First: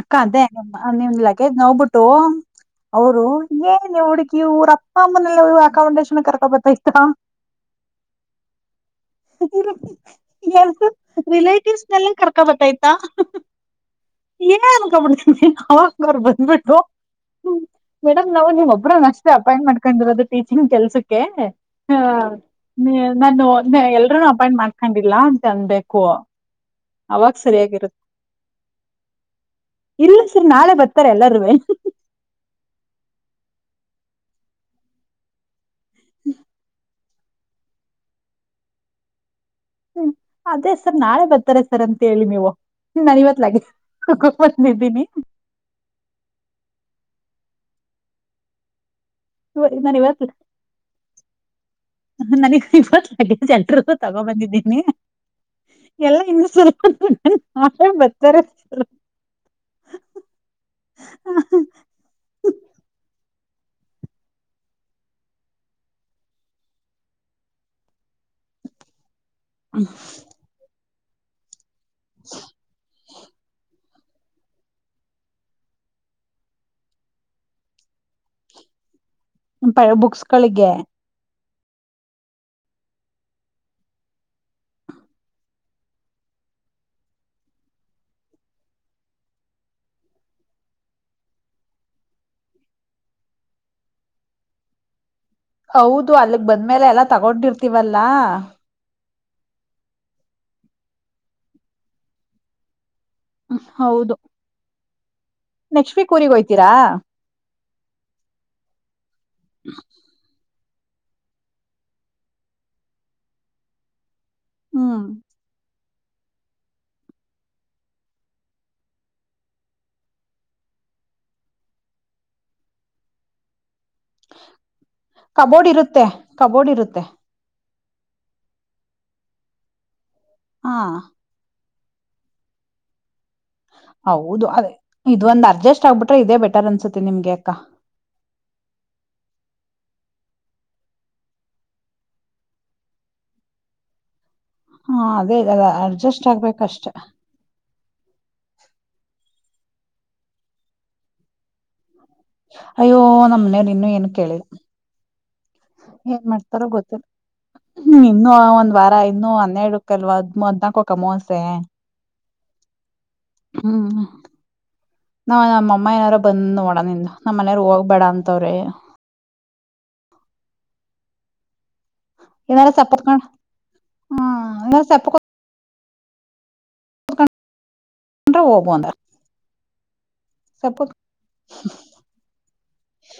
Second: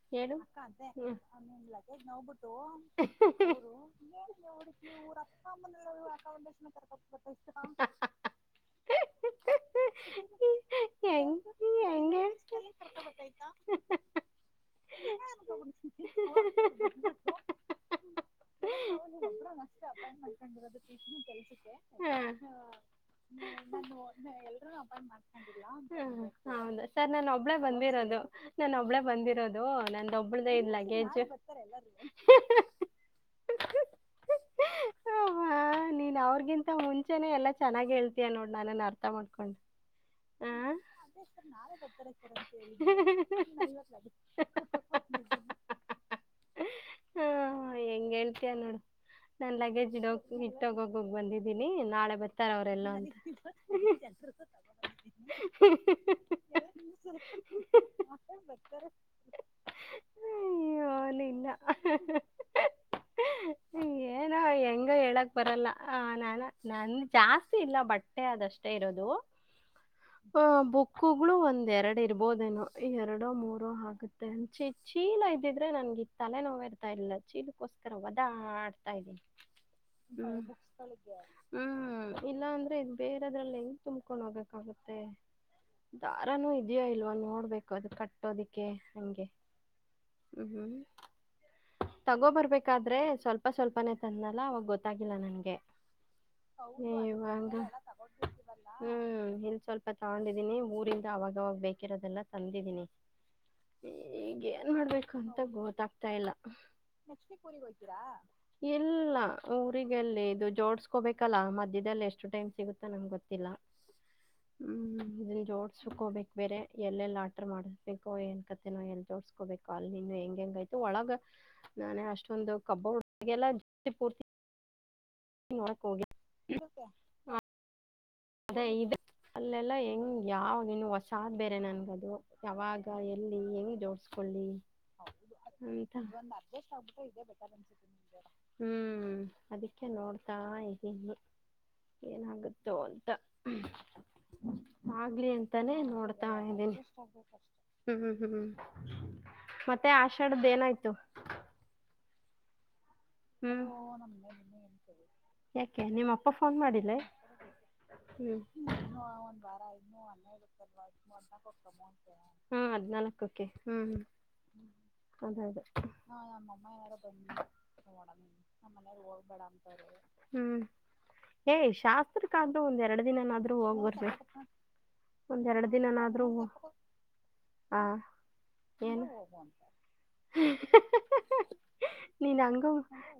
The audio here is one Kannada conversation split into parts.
ಅಕ್ಕ ಏನು ಅದೇ ನಿಮ್ [unintelligible] ಲಗೇಜ್ ನೋಡ್ಬಿಟ್ಟು ಅವರು ಏನ್ ಹುಡುಗಿ ಇವ್ರ ಅವರು ಅಪ್ಪ ಅಮ್ಮನೆಲ್ಲ ಅಮ್ಮ ಅಕಾಮಡೇಶನ್ ಕರ್ಕೊ ಬರ್ತೈತಾ ಬೇಡಲು [unintelligible] [unintelligible] [unintelligible] ಹೆಂಗ್ ರಿಲೇಟಿವ್ಸ್ ಅಲಾ ಹೆಂಗ್ ಕರ್ಕೋಡು ಬತಾಯತಾ [unintelligible] ಬಂದ್ಬಿಟ್ಟು [unintelligible] ಮೇಡಮ್ ನಾವು ನೀವ ಒಬ್ರ ಅಷ್ಟೇ ಅಪಾಯಿಂಟ್ ಮಾಡ್ಕೊಂಡಿರೋದು ಟೀಚಿಂಗ್ ಕೆಲ್ಸಕ್ಕೆ ಹಾ ಹೌದಾ ನಾನು ಎಲ್ರ ಅಪಾಯಿಂಟ್ ಮಾಡ್ಕೊಂಡಿಲ್ಲ ಅಂತ ಅನ್ಬೇಕು ಸರ್ ನಾನು ಅವಾಗ ಒಬ್ಳೇ ಸರಿಯಾಗಿರುತ್ತೆ ನಾನು ಅವಳ ದು ಇಲ್ಲ ಸರ್ ನಂದುೊಬ್ಬಳ್ದ ಇದ ನಾಳೆ ಬರ್ತಾರೆ ಲಗೇಜ್ ಎಲ್ಲಾರೂವೆ [unintelligible] [unintelligible] ನೀನ್ ಅವ್ರಿಗಿಂತ ಮುಂಚೆನೆ ಎಲ್ಲ ಚೆನ್ನಾಗಿ್ ಹೇಳ್ತಯ ನೋಡ್ ನಾನನ್ ಅರ್ಥ ಮಾಡ್ಕೊಂಡು ಹ್ಮ್ ಅದೇ ಸರ್ ನಾಳೆ ಬರ್ತಾರೆ ಸರ್ ಅಂತೇಳಿ ನೀವು ನಾನ್ ಇವತ್ ಲಗೇಜ್. ಕಪ್ಪಪತ್ನಿದ್ದಿನಿ. ಹ ಹೆಂಗ್ ಅಂತೀಯಾ ಏನ. ನಾನ್ ಲಗೇಜ್ ಇಡ ಇಟ್ಟೋಗೋಗೋಗ ಬಂದಿದ್ದೀನಿ ನಾಳೆ ಬರ್ತಾರ ಅವರೆಲ್ಲ ಅಂತ. ತಗೋ ಬಂದಿದ್ದೀನಿ. ಎಲ್ಲ [unintelligible] ಬರ್ತಾರೆ ಅಯ್ಯೋ ಲೀಲಾ [unintelligible] ಏನೋ ಹೆಂಗ ಹೇಳಕ್ ಬರಲ್ಲ ಆ ನಾನ ನನ್ ಜಾಸ್ತಿ ಇಲ್ಲ ಬಟ್ಟ. ಬಟ್ಟೆ ಅಷ್ಟೇ ಇರೋದು ಬುಕ್ಕುಗಳು ಒಂದ್ ಎರಡ. ಇರ್ಬೋದೇನೋ ಈ ಎರಡು ಮೂರು ನಾಲ್ಕ. ಗೆ ಚ ಚೀಲ ಇದ್ದಿದ್ರೆ ನನಗೆ ತಲೆನೋವು ಇರ್ತಾ ಇಲ್ಲ ಚೀಲಕ್ಕೋಸ್ಕರ ವದಾ ಆಡ್ತಾ ಇದೀನಿ. ಬುಕ್ಸ್ ಹ್ಮ. ಗಳಿಗೆ ಹ್ಮ್ ಇಲ್ಲಾ ಅಂದ್ರೆ ಇ ಬೇರೆದ್ರಲ್ಲಿ ಹೆಂಗ ತುಂಬಕೊಂಡ್ ಹೋಗ್ಬೇಕಾಗುತ್ತೆ. ದಾರಾನೂ ಇದೆಯೋ ಇಲ್ವಾ ನೋಡ್ಬೇಕು ಅದು ಕಟ್ಟೋದಿಕ್ಕೆ. ಹಂಗೆ ಹ್ಮ್ ಹ್ಮ್. ತಗೋಬರ್ಬೇಕಾದ್ರೆ ಸ್ವಲ್ಪ ಸ್ವಲ್ಪನೆೇ ತಂದ್ನಲ್ಲ ಅವಾಗ ಗೊತ್ತಾಗ. ಹೌದು ಅಲ್ಲಿಗ್ ಬಂದ್ಮೇಲೆ ಎಲ್ಲ ಇವಾಗ ತಗೊಂಡಿರ್ತವಲ್ಲ. ಹ್ಮ್ ಇಲ್ ಸ್ವಲ್ಪ ತಗೊಂಡಿದ್ದೀನಿ ಊರಿಂದ ಅವಾಗವಾಗ ಬೇಕಿರೋದೆಲ್ಲ ತಂದಿದ್ದೀನಿ. ಹಮ್ ಹೌದು. ಕಂಠ ನೆಕ್ಸ್ಟ್ ಗೊತ್ತಾಗ್ತಾ ವೀಕ್ ಇಲ್ಲ. ಊರಿಗ್ ಹೋಯ್ತೀರಾ ಇಲ್ಲ ಊರಿಗೆಲ್ಲಿ ಇದು ಜೋಡ್. ಕೋಬೇಕಲ್ಲ ಮಧ್ಯದಲ್ಲಿ ಎಷ್ಟು ಟೈಮ್ ಸಿಗುತ್ತ ನಮ್ಗೆ ಗೊತ್ತಿಲ್ಲ ಹ್ಮ್ ಹ್ಮ. ಸುಕೋಬೇಕು ಬೇರೆ ಎಲ್ಲೆಲ್ಲ ಆಟ್ರ ಮಾಡಿಸ್ಬೇಕೋ ಏನ್. [inaudible] ತೋರ್ಸ್ಕೋಬೇಕ ಅಲ್ ನೀನು ಹೆಂಗ ಹೆಂಗಯ್ತು ಒಳಗ ನಾನೇ ಅಷ್ಟೊಂದು ಕಬೋರ್ಡ್ಗೆಲ್ಲ. ಕಬೋರ್ಡ್ ನೋಡಕ್ ಹೋಗಿ ಇರುತ್ತೆ ಕಬೋರ್ಡ್ ಇರುತ್ತೆ. ಅದ ಇದೇ ಅಲ್ಲೆಲ್ಲ ಹೆಂಗ ಹಾ ಯಾವನು ಹೊಸಾದ್ ಬೇರೆ ನನ್ಗದು ಯಾವಾಗ ಏನ. [inaudible] ಹೌದು ಅದೇ ಇದೊಂದು ಒಂದ್ ಅಡ್ಜಸ್ಟ್ ಅಂತ ಆಗ್ಬಿಟ್ರೆ ಇದೇ ಬೆಟರ್ ಅನ್ಸತ್ತೆ ನಿಮ್ಗೆ ಅಕ್ಕ. [inaudible] ಅದಕೆ ನೋಡ್ತಾ ಇದ್ದೀನಿ ಏನಾಗುತ್ತೋ ಅಂತ. ಹಾ ಆಗ್ಲಿ ಅದೇ ಇವಗ ಅಂತಾನೇ ಅ ಅಡ್ಜಸ್ಟ್ ನೋಡ್ತಾ ಇದ್ದೀನಿ ಆಗ್ಬೇಕಷ್ಟೆ. ಹ್ಮ್ ಹ್ಮ್ ಮತ್ತೆ ಆಷಾಢದ್ದ ಏನಾಯ್ತು. ಅಯ್ಯೋ ಹ್ಮ್ ನಮನೆಯಲ್ಲಿ ಇನ್ನು ಏನ್ ಕೇಳಿಲ್ಲ. ಯಾಕೆ ನಿಮ್ಮ ಏನ್ ಅಪ್ಪ ಫೋನ್ ಮಾಡ್ತಾರೋ ಮಾಡಿಲ್ಲ. ಗೊತ್ತಿಲ್ಲ ಒಂದ್ ವಾರ ಇನ್ನೂ ಇನ್ನೂ ಒಂದು ವಾರ ಆಯ್ತು ಹನ್ನೆರಡಕ್ಕಲ್ವಾ ಹದ್ ಅಲ್ಲೇ ಇರಬೇಕು [unintelligible] ಹದ್ನಾಲ್ಕಕ್ ಅಮವಾಸೆ ಹ್ಮ ಹದ್ನಾಲ್ಕಕೆ ಹ್ಮ್. ನಾ ಅದ ಅದೇ ನಮ್ಮ ಅಮ್ಮ ಏನಾರು ಬಂದ ನೋಡ ನಿಂದ ನಮ್ಮ ಮನಗ. ಹ್ಮ್ ಏ. ಶಾಸ್ತ್ರಕ್ಕ ಆದ್ರೂ ಏನಾರ ಒಂದ್ ಎರಡ ಸಪ್ಪತ್ಕೊಂಡ್ ದಿನನಾದ್ರು ಹೋಗಬೇಕ ಹ್ಮ್ ಏನಾರ ಸಪ್ಪಕೊಂಡ್ರೆ ಒಂದೆರಡ. ದಿನನಾದ್ರೂ. ಆ ಅಂದ್ರು ಹೋಗಅಂದ ಏನು ಸಪೋತಾ. ನೀನ್ ಹಂಗು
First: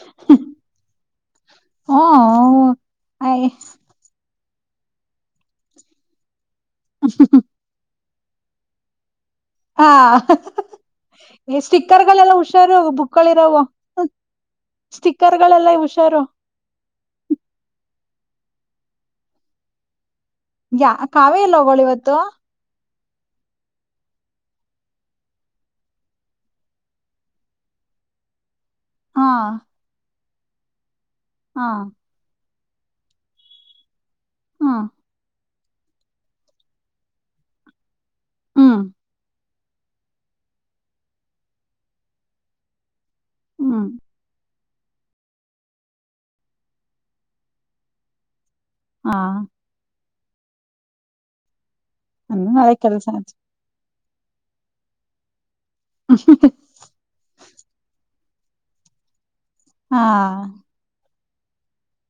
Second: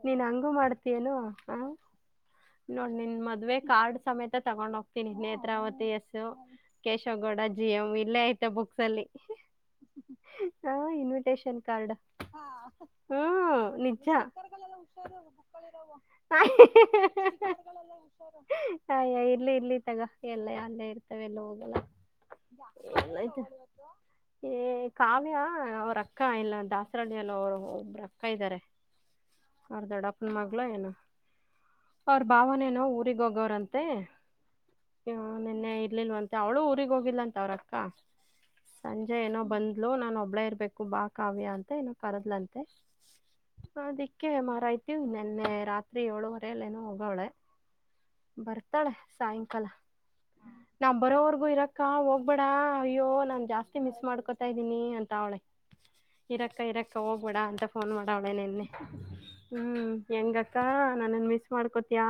ನೀನ್ ಹಂಗು ಮಾಡ್ತನು ಹ ಹ್ಮ್ ನೋಡ್ ನಿನ್ ಅಯ್ ಮದ್ವೆ ಕಾರ್ಡ್ ಸಮೇತ. ತಗೊಂಡ್ ಹೋಗ್ತೀನಿ Netravati S Keshava Gowda G M ಇಲ್ಲೇ ಐತೆ ಬುಕ್ಸ್ ಅಲ್ಲಿ. ಹಾ ಹ ಇನ್ವಿಟೇಶನ್ ಕಾರ್ಡ್ ಸ್ಟಿಕ್ಕರ್ಗಳಲ್ಲೆಲ್ಲ ಹುಷಾರ ಬುಕ್ಕಗಳಿರವು. [inaudible] ಹ ಇಲಿ ಇರ್ಲಿ ತಗ. ಎಲ್ಲ ಅಲ್ಲೇ ಯ ಕಾವೇಲ್ಲ ಹೋಳ ಇವತ್ತು. ಯಲ್ಲಾಯತ್. ಏ ಕಾವ್ಯಾ ಅವ್ರಕ್ಕ ಇಲ್ಲಂತಾ ದಾಸರಳ್ಳಿ ಅಲ್ಲ ಅವರು ಒಬ್ಬ್ರ ಅಕ್ಕ ಇದ್ದಾರೆ. ಹಾ ಅರ್ಧಡಪ್ಪನ ಮಗ್ಲ ಏನು ಹಾ ಅವ್ರ ಭಾವಾನ ಏನು ನಾ ಊಗ್ ಹೋಗವ್ರಂತೆ ಹ್ಮ್ ನಿನ್ನೆ ಇರ್ಲಿಲ್ವಂತೆ ಅವಳು ಊರಿಗೆ ಹೋಗಿಲ್ಲ ಅಂತ ಅವ್ರಕ್ಕ ಹ್ಮ್ ಸಂಜೆ ಏನೋ ಬಂದ ನಾನನ್ ಒಬ್ಳ ಇರ್ಬೇಕು ಬಾ ಕಾವ್ಯ ಅಂತ ಏ ಕರದ್ಲಂತೆದಿ ಹ್ಮ್ ಮಾರಯ್ತಿನ್ನೆನ್ನೆ ರಾತ್ರಿ ಏಳುವರೆಲ್ಲೇನ ಹೋಗವಳೆ ಬರ್ ತಾಳೆ ಹಾ ಸಾಯಂಕಾಲ ನಾ ಬರೋವರ್ಗೂ ಇರಕ್ ಕಾ ಅ ಹೋಗ್ಬೇಡ ಅದೇ ಅಯ್ಯೋ ಕೆಲಸ ನಾನನ್ ಜಾಸ್ತಿ ಮಿಸ್ ಮಾಡ್ಕೊತಾ ಇದ್ದೀನಿ ಅಂತ ಅವಳೆ ಇರಕ್ಕ ಇರಕ್ಕ ಹೋಗ್ಬೇಡ ಅಂತ ಫೋನ್ ಮಾಡ ಅವಳೆ ನಿನ್ನೆ ಹ್ಮ್ ಹಾ ಹೆಂಗ ಅಕ್ಕಾ ನನ್ನನ್ ಮಿಸ್ ಮಾಡ್ಕೋತಿಯ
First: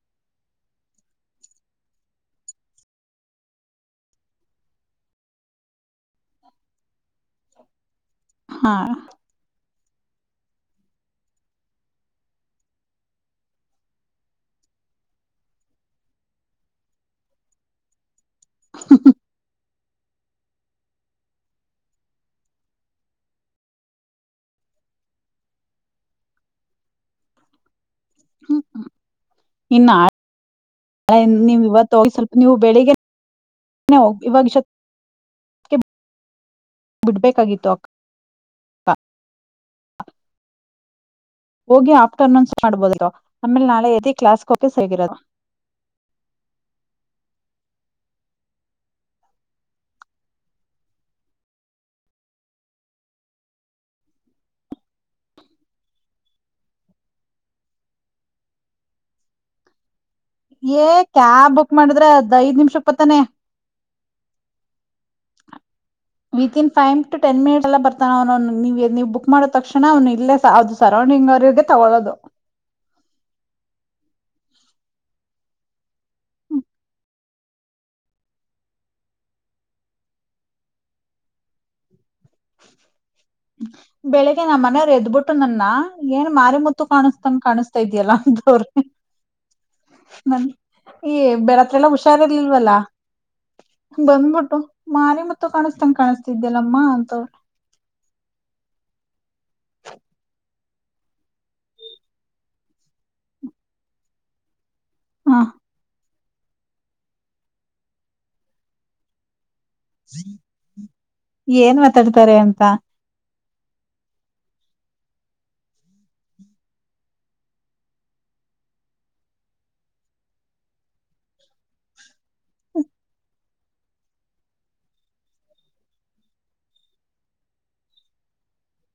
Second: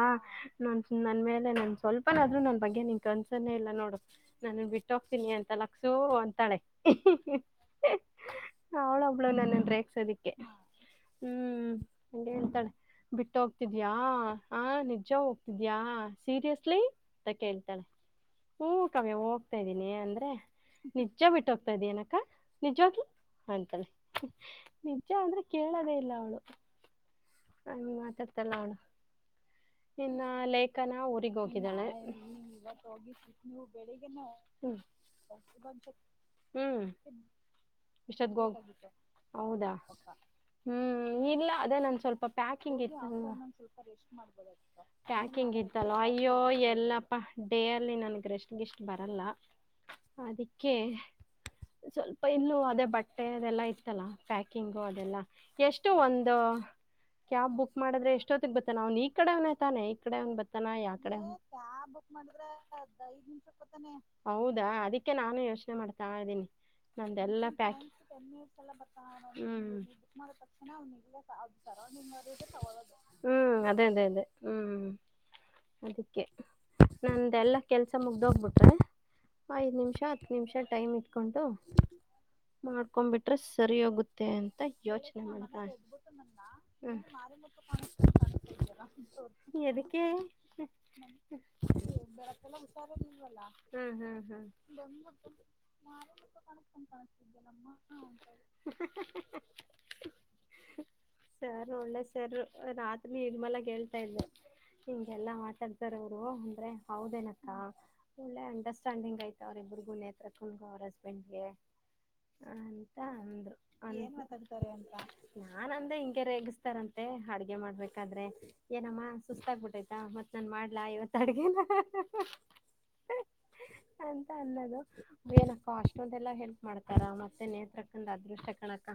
ನನ್ ನನ್ ಮೇಲೆ ನನ್ ಸ್ವಲ್ಪನಾದ್ ನನ್ ಬಗ್ಗೆ ನಿನ್ ಕನ್ಸನೇ ಇಲ್ಲ ನೋಡು ನಾನು ಬಿಟ್ಟ ಹೋಗ್ತೀನಿ ಅಂತ ಲಕ್ಸು ಅಂತಾಳೆ ಹ ಅವಳೋ ಅವಳೋ ನಾನು ರೇಕ್ ಸೋದಕ್ಕೆೆ ಹಂಗೆ ಹೇಳ್ತಾಳೆ ಬಿಟ್ಟ ಹೋಗ್ತಿದ್ಯಾ ಆ ನಿಜ ಹೋಗ್ತಿದ್ಯಾ ಸೀರಿಯಸ್ಲಿ ಅಂತ ಕೇಳ್ತಾಳೆ ಹೂ ಕಮ್ಮೆ ಹೋಗ್ತೇನ ಅಂದ್ರೆ ನಿಜ ಬಿಟ್ಟು ಹೋಗ್ತಾ ಇದ ಏನಕ್ಕ ನಿಜಾಗ್ಲಿ ಅಂತಳ ನಿಜ ಅಂದ್ರೆ ಕೇಳದೇ ಇಲ್ಲ ಅವಳು ಚತ್ತ ಲಣ ಇನ್ನು ನಾಳೆ ಇನ್ನ ಲೇಖನ ಊಗ್ ನೀವ್ ಹೋಗಿದ್ದಾಳೆ ಇವತ್ ಹೋಗಿ ಸ್ವಲ್ಪ ಭಷ ಬಂಚ ಹ್ಮ್ ಬಿಡ್ಬೇಕಾಗಿತ್ತು ಅಕ್ಕ ಇಶತ್ಗ ಹೌದಾ ಹ್ಮ್ ಇಲ್ಲ ಅದೇ ನ ಹೋಗಿ ಸ್ವಲ್ಪಂಗಗ್ ಆಫ್ಟರ್ನೂನ್ ಮಾಡ್ಬೋದಿತ್ತು ಆಮೇಲೆ ನಾಳೆ ಎದಿ ಕ್ಲಾಸ್ಗೆ ಹೋಗಕೆ ಸರಿಯಾಗಿರೋದು ಅಯ್ಯೋ ಎಲ್ಲಪ್ಪ ಡೇರ್ ಲ್ಲಿ ನನ್ಗೆ ರಷ್ಟಿಷ್ಟ ಬರಲ್ಲ ಅದಕ್ಕೆ ಸ್ವಲ್ಪ ಇನ್ನುಅದೇ ಬಟ್ಟೆ ಅದೆಲ್ಲಾ ಇತ್ತಲ್ಲ ಪ್ಯಾಕಿಂಗು ಅದೆಲ್ಲಾ ಎಷ್ಟ ಎಷ್ಟು ಒಂದು ಕ್ಯಾಬ್ ಬುಕ್ ಮಾಡಿದ್ರೆ ಎಷ್ಟೊತ್ತಿಗೆ ಬತ್ತೆ ನಾನ್ ಈ ಕಡೆವನೇ ತಾನೆ ಏ ಯಾಕಡೆ ಕ್ಯಾಬ್ ಬುಕ್ ಅದ್ ಮಾಡಿದ್ರೆ ಐದ್ ನಿಮಿಷ ಬತ್ತಾನೆ ಹೌದಾ ಅದೆ ನಾನು ಯೋಚನೆ ಮಾಡ್ತಾ ಇದ್ದೀನಿ ವಿತಿನ್ ಫೈವ್ ಟು ಟೆನ್ ನಲ್ಲ ಮಿನಿಟ್ಸ್ ಪ್ಯಾ ಎಲ್ಲ ಬರ್ತಾನ ಅವನು ನೀವ್ ನೀವ್ ಬುಕ್ ಮಾಡೋ ತಕ್ಷಣ ಅವ್ನು ಹ್ಮ ಇಲ್ಲೇ ಅದು ಸರೌಂಡಿಂಗ್ ಅವರಿಗೆ ತಗೊಳ್ಳೋದು ಹ್ಮ್ ಅದೇ ಅದೇ ಅದೇ [inaudible] ಅದಿಕ್ಕೆ ನಂದ ಎಲ್ಲಾ ಕೆಲ್ಸ ಮುಗ್ದೋಗ್ಬಿಟ್ರೆ ಐದ್ ನಿಮಿಷ ಹತ್ತು ನಿಮಿಷ ಟೈಮ್ ಇಟ್ಕೊಂಡು ಮಾಡ್ಕೊ ಬಿಟ್ರೆ ಸರಿ ಹೋಗುತ್ತೆ ಅಂತ ಯೋಚನೆ ಟ್ಟ ನನ್ನ ಮಾಡ್ತಾಳೆ ಏನ್ ಮಾರಿಮುತ್ತು ಕಾಣಿಸಸ್ತಂಗ ಕಾಣಿಸಸ್ತಾ ಇದ್ಯಲ್ಲ ಅಂತವ್ರಿ ಎದಕ್ಕೆ ಬೆಳತ್ರೆಲ್ಲ ಹ್ಮ್ ಹ್ಮ್ ಹ ಅಬಿಟ್ಟು ಮನೆ ಮತ್ತು ಕಾಣಿಸ್ತಂಗ ಕಾಣಿಸ್ತಿದ್ದ್ಯಲ್ಲಮ್ಮ ಅಂತ [inaudible] ಸರ್ ಒಳ್ಳೆ ಸರ್ ಆತನೀ ಇದ ಮಲ ಹೇಳ್ತಾ ಇದೆ ಹಿಂಗೆ ಹ ಎಲ್ಲಾ ಆಟಾಡ್ತಾರ ಅವರು ಅಂದ್ರೆ ಹೌದೇನಕ್ಕ ಒಳ್ಳೆ ಅಂಡರ್ಸ್ಟ್ಯಾಂಡಿಂಗ್ ಆಯ್ತ ಅವರಿಬ್ಬರಿಗುನೆೇ ಹತ್ರ ತಗ ಅವ್ರ ಹಸ್ಬೆಂಡ್ಗೆ ಏನ್ ಮಾತಾಡ್ತಾರೆ ಅಂತ ಅಂದ್ರು ಅನ್ ಮಾತ [inaudible] ನಾನ್ ಅಂದೆ ಹಿಂಗಗೆ ರಗಸ್ತಾರಂತೆ ಅಡ್ಗೆ ಮಾಡ್ಬೇಕಾದ್ರೆ ಏನಮ್ಮ ಸುಸ್ತ ಆಗ್ಬಿಟ್ಟೈತಾ ಮತ್ ನನ್ ಮಾಡ್ಲಾ ಇವತ್ತ ಅಡ್ಗೆನ [inaudible] ಅಂತ ಅನ್ನೋದು ಏನಕ್ಕ ಅಷ್ಟೊದೆಲ್ಲಾ ಹೆಲ್ಪ್ ಮಾಡ್ತಾರ ಮತ್ತೆ ನೇಹತ್ರಕ ಅದೃಷ್ಟ ಕಕ್ಕ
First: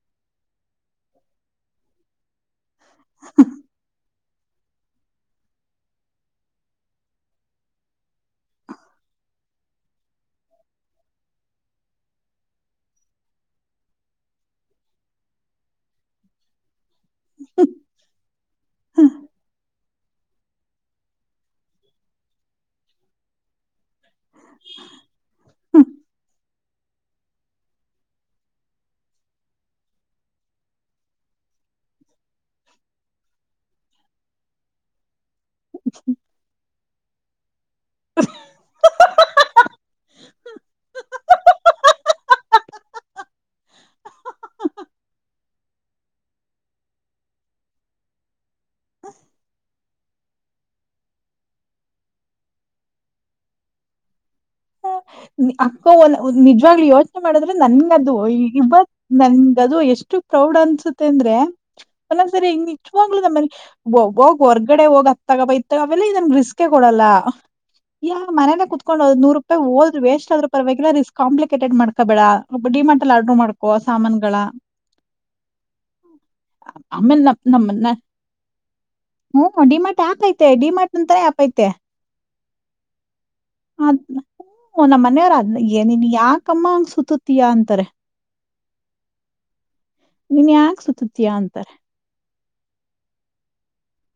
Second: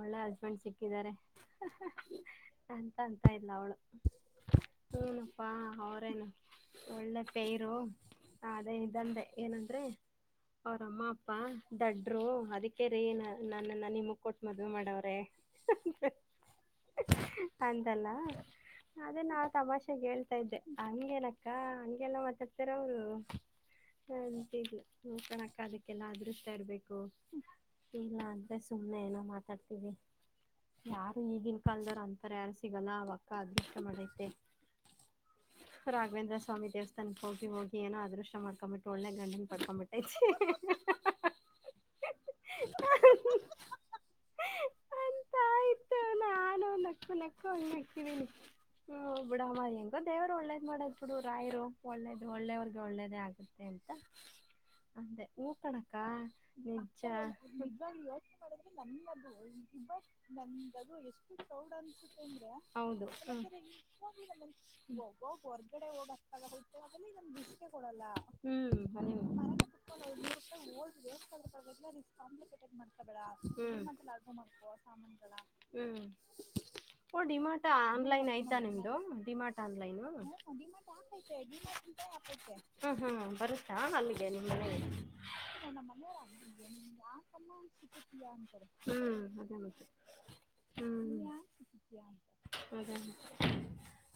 ಒಳ್ಳೆ ಹಸ್ಬೆಂಡ್ ಸಿಕ್ಕಿದ್ದಾರೆ ಅಂತ ಅಂತ ಇಲ್ಲ ಅವಳು ಹೂನಪ್ಪಾ ಅವ್ರೇನು ಒಳ್ಳೆ ಪೇರು ಹ ಅದೇ ಇದಂದೆ ಏನಂದ್ರರಿ ಅವ್ರಮ್ಮ ಅಪ್ಪಾ ದಡ್ರು ಅದಕ್ಕೆ ರೀ ನನ್ನ ನ ನಿಮ ಕೊಟ್ಟ ಮದುವೆ ಮಾಡವ್ರೆ ಅಂತಲ್ಲ ಅ ನಾ ತಮಾಷೆ ಹೇಳ್ತಾ ಇದ್ದೆ ಹಂಗೇನಕ್ಕ ಹಂಗೆಲ್ಲ ಮಾತಾಡ್ತಾರ ಅವರು ಸಂತಗ್ಲ ನ ಕಣಕದಕ್ಕೆಲ್ಲ ಆದ್ರೂ ತರ್ಬೇಕು ಇಲ್ಲ ಅಂದ್ರೆ ಸುಮ್ಮ್ನೆ ಏನೋ ಮಾತಾಡ್ತೀವಿ ಯಾರು ಈಗಿನ ಕಾಲದಾರ ಅಂತರ ಯಾರು ಸಿಗಲ್ಲ ವಕ್ಕ ಅದೃಷ್ಟ ಮಾಡೈತೆ ರಾಘವೇಂದ್ರ ಸ್ವಾಮಿ ದೇವಸ್ಥ ತನಕ ಹೋಗಿ ಹೋಗಿ ಏನೋ ಅದೃಶ ಮಾಡ್ಕೊಂಬಿಟ್ಟು ಒಳ್ಳೆ ಗಂಡನ್ ಪಡ್ಕೊ್ಂಬಿಟ್ಟೈತಿ ಅಂತ ಆಯ್ತು [inaudible] ನಾನು ಒಂದು ಅಕ್ಕ ಲಲೆಕ್ಕ ಒಣ ಹಾಕಿದ್ದೀನಿ ಹ್ಮ ಬಿಡಮ್ಮ ಹೆಂಗೋ ದೇವರು ಒಳ್ಳೇದ್ ಮಾಡೋದ್ ಬಿಡು ರಾಯರು ಒಳ್ಳೇದು ಒಳ್ಳೆವ್ರಗೆ ಒಳ್ಳೇದೇ ಆಗುತ್ತೆ ಇಂತ ಹ ಅಕ್ಕ ಒಂದು ನಿಜವಾಗ್ಲೂ ಹೇಳ್ತಿನಿ ಎಕ್ಸಾಮ್ ಯೋಚನೇ ಮಾಡಿದ್ರೆ ಕಮ್ಮಿ ಅದು ನನ್ಗದು ಎಷ್ಟು ನಮಗದು ಎಷ್ಟು ಪ್ರೌಡ್ ಅನ್ನ್ಸುತ್ತೆ ಇಲ್ಲ ಸರಿ ಹ್ ನಿಚ್ವಾಗ್ಲ ನಮ್ಮಲ್ಲಿ ಒ ಹೊರ್ಗಡೆ ಹೋಗ ಹ್ಮ್ ಅತ್ತಗ ಬಾ ಇತ್ತಾಗ ಬಾ ಅವೆಲ್ಲ ನನಗ ರಿಸ್ಕೆ ಎನ್ ಅಲ್ಲ ಯಾ ಮನೆೇಲಿ ಹ್ಮ್ ಕುತ್ಕೊಂಡು ಅದೇ ನೂರು ರಪಾಯಿ ಹೋದ್ರು ವೇಸ್ಟ್ ಆದ್ರೂ ಪರವಾಗಿಲ್ಲ ಕಾಂಪ್ ಮಾಡ್ತೇ ಮಾಡ್ಕೋ ಸಾಮಾನ್ಗಳ ಮಾಡ್ ಹೂ ಹೂ ಓ ಆಮೇಲ್ ನಮ್ ಡಿಮಾಟ ನಮ್ಮನ್ನ ಆನ್ಲೈನ್ ಆಯ್ತಾ ನಿಮ್ದು ಡಿಮಾಟ ಹ್ಮ್ ಆನ್ಲೈನು ಹ ಹ್ಮ್ ಹ್ಮ್ ಬರತ್ತಾ ಅಲ್ಲಿಗೆ ನಿಮ್ ಮನೆಗೆ ಕಮನ್ನ ಸುಟ್ಟುತ್ತೀಯ ಅಂತಾರೆ ಹ್ಮ್ ಅದೇ ಮತ್ತೆ ನೀನ್ ಯಾಕ ಸುತ್ತತೀಯಾ ಅಂತಾರೆ ಹೌದ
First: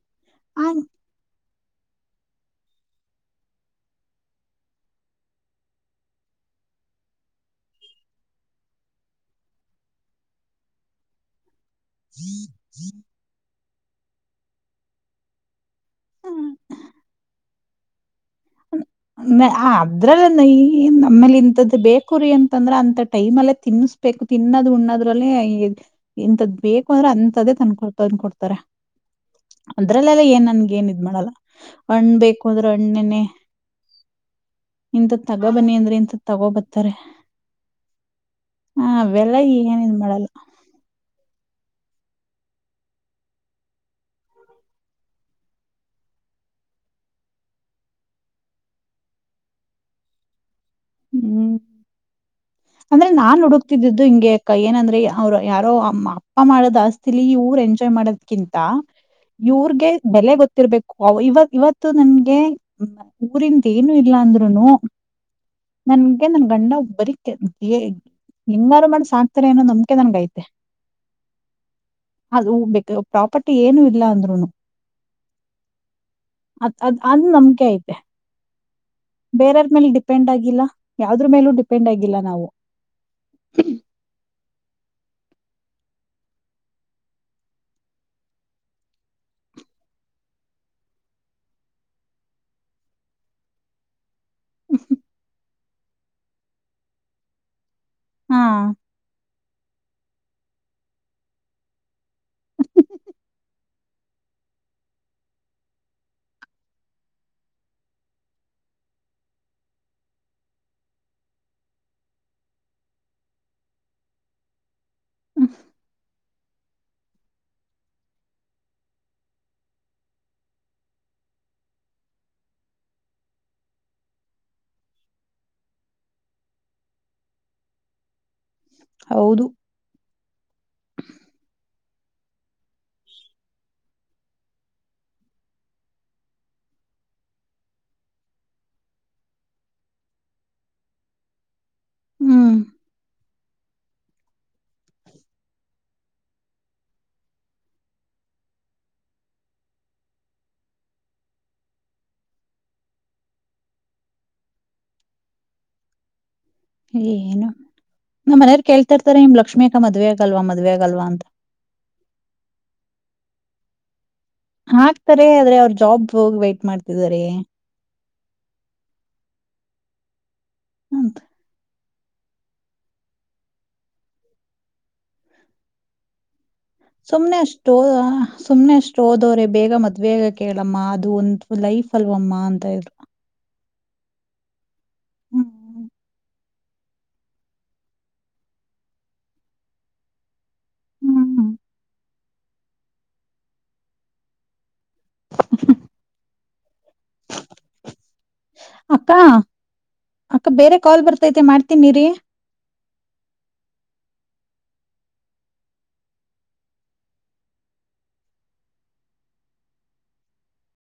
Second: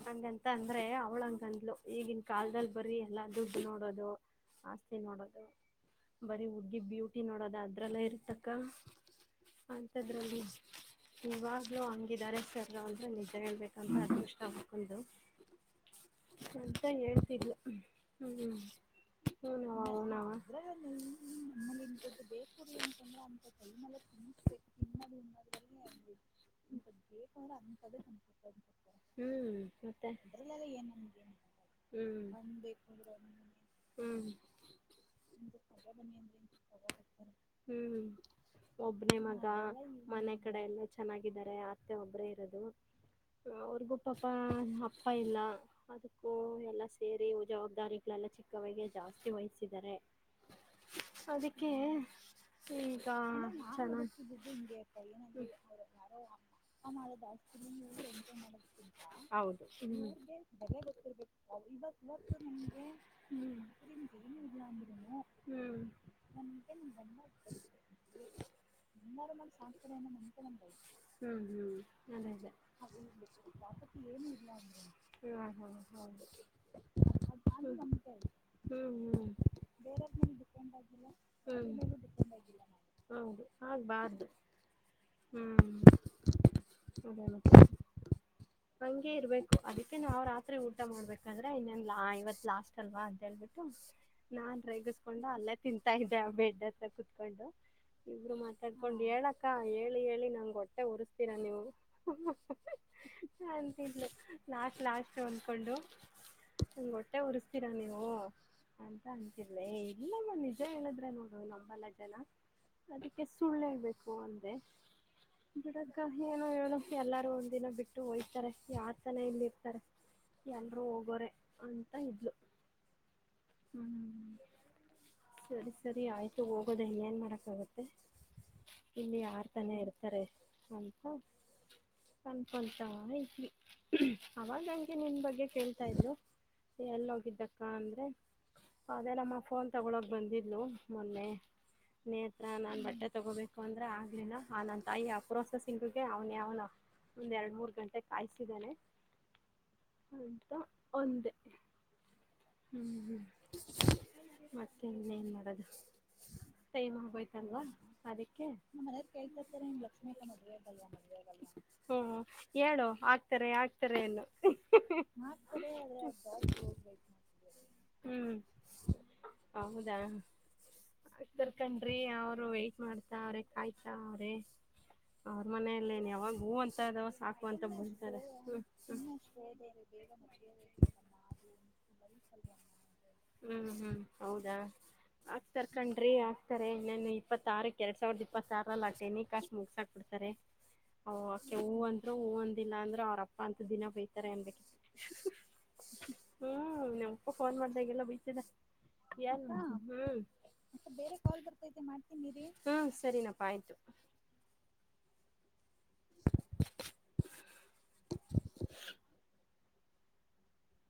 ಹಂಗಂತ ಆ- ಅಂದ್ರೆ ಅವ್ಳಂಗಂದ್ಲು ಈಗಿನ ಕಾಲದಲ್ಲಿ ಬರ ಎಲ್ಲ ದುಡ್ಡು ನೋಡೋದು ಆಸ್ತಿ ನೋಡೋದು ಬರಿ ಹುಗ್ಗಿದ್ ಬ್ಯು ನೋಡೋದ ಅದ್ರಲ್ಲ ಇರ್ತಕ್ಕ ಅಂತದ್ರಲ್ಲಿ ಇವಾಗ ಏನೋ ಹಂಗಿದ್ದಾರೆ ಸರ್ ಅಂದ್ರೆ ನಿಜೆ ಹೇಳ್ಬೇಕಂದ್ರೆ ಅದೃಷ್ಟ ಆ ಅಕ್ಕಂದು ಅಂತ ಹೇಳ್ತಿದ್ಲು ಹ್ಮ್ ಹಾ ಹೂನವ ಅದ್ರಲ್ಲ ಹೂನವ ನು ನಮ್ಮೇಲೆ ಇಂಥದ್ದು ಬೇಕ ಕುರಿ ಅಂತಂದ್ರ ಅಂತ ಟೈಮ ಅಲ್ಲೇ ತಿನ್ನಿಸಬೇಕು ತಿನ್ನದು್ ಉಣ್ಣದ್ರಲ್ಲಿ ಇಂತದ ಬೇಕು ಅಂದ್ರೆ ಹ್ಮ ಅಂತದೇ ತಂದ್ಕೊ ತಂದ್ಕೊಡ್ತಾರೆ ಅದ್ರಲ್ಲೆಲ್ಲ ಮತ್ತೆ ಹೂ ಹ್ಮ್ ಬೇಕು ಅಂದ್ರೆ ಅಣ್ಣನೆ ಹ್ಮ್ ಇಂಥ ತಗೋಬನ್ನಿ ಅಂದ್ರೆ ಇಂಂತ ತಗೋಬತ್ತ ಹ್ಮ್ ಆ ಒಬ್ಬನೇ ಅವೆಲ್ಲಾ ಮಗ ಏನ್ ಇದ್ ಮಾಡಲ್ಲ ಮನೆ ಕಡೆ ಎಲ್ಲ ಚೆನ್ನ ಚೆನ್ನಾಗಿದ್ದರೆ ಅತ್ತೆ ಒಬ್ಬರೇ ಇರೋದು ಅವ್ರಿಗೂ ಪಾಪ ಅಪ್ಪ ಇಲ್ಲ ಅದಕ್ಕೂ ಎಲ್ಲ ಸೇರಿ ಜವಾಬ್ದಾರಿಲ್ಲ ಎಲ್ಲ ಚಿಕ್ಕವ ಜಾಸ್ತಿ ವಹಸಿದರೆ ಹ್ಮ್ ಅಂದ್ರೆ ಈಗ ನಾನ್ ಹುಡುಕ್ತಿದ್ದಿದ್ದು ಚೆನ್ನಾಗಿ ಹಿಂಗೆ ಅ ಏನಂದ್ರೆ ಅವ್ರ ಯಾರೋ ಅ ಅಪ್ಪ ಮಾಡೋದ ಆಸ್ತಿಲಿ ಇವ್ರು ಎಂಜಾಯ್ ಮಾಡೋದ್ಕಿಂತ ಇವ್ರಗೆ ಬೆಲೆ ಗೊತ್ತಿರ್ಬೇಕು ಇವ ಇವತ್ತು ನನ್ಗೆ ಹ್ಮ್ ಊರಿಂದ ಏನು ಇಲ್ಲಾ ಅಂದ್ರುನು ಹ್ಮ್ ನನ್ಗೆ ನನ್ ಗಂಡ ಒಬ್ಬರಿ ಹೆಂಗಾರು ಮಾಡೀ ಸಾಕ್ತಾರೆ ಏನೋ ನಂಬಿಕೆ ನನ್ಗ ಐತೆ ಹ್ಮ್ ಹ್ಮ್ ಅದೇ ಅದು ಅದೇ ಅಪಟ್ಟ ಏನು ಇಲ್ಲ ಅಂದ್ರುನು ಹಾ ಹಾ ಹೌದು ಅ ಅದ್ ಆದ್ರೂ ನಂಬಿಕೆ ಐತೆ ಹ್ಮ್ ಹ್ಮ್ ಬೇರರ್ ಮೇಲೆ ಡಿಪೆಂಡ್ ಆಗಿಲ್ಲ ಯಾವ ಅದ್ರ ಮೇಲೂ ಹ್ಮ್ ಡಿಪೆಂಡ್ ಆಗಿಲ್ಲ ನಾವು ಹ್ಮ. [inaudible] ಹಂಗೆ ಇರ್ಬೇಕ ಅದಕ್ಕೆ ನಾವ ರಾತ್ರಿ ಊಟ ಮಾಡ್ಬೇಕಾದ್ರೆ ಇನ್ನೇನ್ ಲಾ ಇವತ್ ಲಾಸ್ಟ್ ಅಲ್ವಾ ಅಂತೇಳ್ಬಿಟ್ಟು. ನಾನ್ ರೈಗಿಸಕೊಂಡು ಅಲ್ಲೇ ತಿಂತ ತಾ ಇದೆ ಆ ಬೆಡ್ ಹತ್ರ ಕುತ್ಕೊಂಡು ಇಬ್ರು ಹಾ ಮಾತಾಡ್ಕೊಂಡು ಹೇಳಕ್ಕ ಹೇಳಿ ಹೇಳಿ. ನಂಗ ಹೊಟ್ಟೆ ಉರಸ್ತೀರಾ ನೀವು ಅಂತಿದ್ಲು ಲಾಸ್ಟ ಲಾಸ್ಟ. ಹನ್ಕೊಂಡು ನಂಗ ಹೊಟ್ಟೆ ಉರಸ್ತೀರಾ ನೀವು ಅಂತ ಅಂತಿದ್ಲು ಹೇ ಇಲ್ಲ ಮಾ ನಿಜಾ ಹೇಳಿದ್ರೆ ನೋಡ ನಂಬಲ್ಲ ಜನ ಅದಕ್ಕೆ ಸುಳ್ಳು ಹಳ್ಬೇಕು ಅಂದೇ. ಬಿಡಕ್ಕ ಏನು ಹೇಳು ಎಲ್ಲಾರು ಒಂದಿನ ಬಿಟ್ಟು ಹೋಯ್ತಾರೆ ಯಾರ್ತನೇ ಇಲ್ಲಿ ಇರ್ತಾರೆ. ಎಲ್ರೂ ಹೋಗೋರೆ ಅಂತ ಇದ್ಲು ಹ್ಮ. ಸರಿ ಸರಿ ಆಯ್ತು ಹೋಗೋದೆ ಏನ್ ಮಾಡಕ್ಕಾಗತ್ತೆ. ಇಲ್ಲಿ ಯಾರ ಹೌದು ತಾನೇ ಇರ್ತಾರೆ ಅಂತ. ಅನ್ಕೊಂತಾ ಇದ್ವಿ ಅವಾಗಂಗೆ ನಿನ್ ಬಗ್ಗೆ ಕೇಳ್ತಾ ಇದ್ಲು. ಎಲ್ಲಿ ಹೋಗಿದ್ದಕ್ಕ ಅಂದ್ರೆ ಅವದೆ ನಮ್ಮ ಫೋನ್ ತಗಳಕ ಬಂದಿದ್ಲು ಮೊನ್ನೆ ನೇ ತ್ರ ಹ್ಮ್ ನಾನ ಬಡ್ಡ ತಗೋಬೇಕು ಅಂದ್ರ ಆಗ್ಲಿಲ್ಲ ಆ ನನ್ ತಾಯಿ ಆ ಪ್ರೋಸೆಸಿಂಗಗೆ ಅವ್ನ ಯಾವನೋ ಒಂದ್ ಎರಡ ಮೂರ್ ಗಂಟೆ ಕಾಯ್ಸಿದ್ದಾನೆ. ಒಂದ ಹ್ಮ್ ಹ್ಮ್ ಮತ್ತೆ ಇನ್ನೇ ಏನ್ ಮಾಡೋದು. ಟೈಮ್ ಏನು ಹೋಗೋಯತಲ್ವಾ ನಮ್ ಅದಕ್ಕೆ ಮನೆಯವ್ರು ಕೇಳ್ತಾ ಮ ಇರ್ತಾರೆ ನಿಮ್ ಕೇಳ್ತ ಲಕ್ಷ್ಮಿ ಅಕ್ಕ ಮದ್ವೆ ಲಕ್ಷ್ಮ ಆಗಲ್ವಾ ಮದ್ವೆ ಮದ ಆಗಲ್ವಾ ಅಂತ ಹ್ಮ ಹೇಳು ಆಗ್ತಾರೆ ಆಗ್ತಾರೆ ನ್ನು ಹಾಕ್ತಾರೆ ಆದ್ರೆ ಅವರು ಜಾಬ್ ಹೋಗಿ ವೇಟ್ ಮಾಡ್ತಿದಾರೇ. ಹ್ಮ್ ಹೌದಾ ಅಂತ ತರ್ಕ ರೀ ಅವರು ವೆಟ್ ಮಾಡ್ತಾ ಅವ್ರೆ ಕಾಯ್ತಾ ಅವ್ರಿ ಅವ್ರ ಮನಲ್ಲೇ ಯಾವಾಗ ಹೂಂ. ಸುಮ್ನೆ ಅಷ್ಟದ ಸುಮ್ನೆ ಅಷ್ಟು ಓದವ್ರೆ ಬೇಗ ಮದ್ ಬೇಗ ಕೇಳಮ್ಮ ಅದು ಒಂದು ಲೈ ಲೀಫ್ ಅಲ್ವಮ್ಮ ಅಂತ ಇದ್ರು. ಹ್ಮ ಹ್ಮ ಹೌದಾ ಆಕ್ತರ ಹ್ಮ್ ತರ್ಕೊಂಡ್ರಿ ಆ ಇತಾರೆ ಇನ್ನನ್ ಇಪ್ಪತ್ತಾರಕ್ಕೆ ಎರಡ್ ಸಾವಿರದ ಇಪ್ಪತ್ತಾರಲ್ಲಿ ಆಟ ಏಣಿ ಕಾಸ ಮುಗಸಾಕ್ ಬಿಡ್ತಾರೆ. ಓ ಹ್ಮ್ ಅಕೆ ಹೂ ಅಂದ್ರು ಹೂ ಒಂದಿಲ್ಲ ಅಂದ್ರ ಅವ್ರಪ್ಪ ಅಂತ ದಿನ ಬಯತಾರೆ ಎನ್ಬೇಕಿತ್ತು. ಹ್ಮ ನಮ್ಮಪ್ಪ ಫೋನ್ ಮಾಡ್ದಾಗೆಲ್ಲ ಬೈತದ. ಅಕ್ಕ ಯಾಕ ಹ್ಮ. ಅಕ್ಕ ಬೇರೆ ಕಾಲ್ ಬರ್ತೈತೆ ಮಾಡ್ತೀನಿರಿ ಹ್ಮ ಸರಿನಪ್ಪಾ ಆಯ್ತು. [inaudible]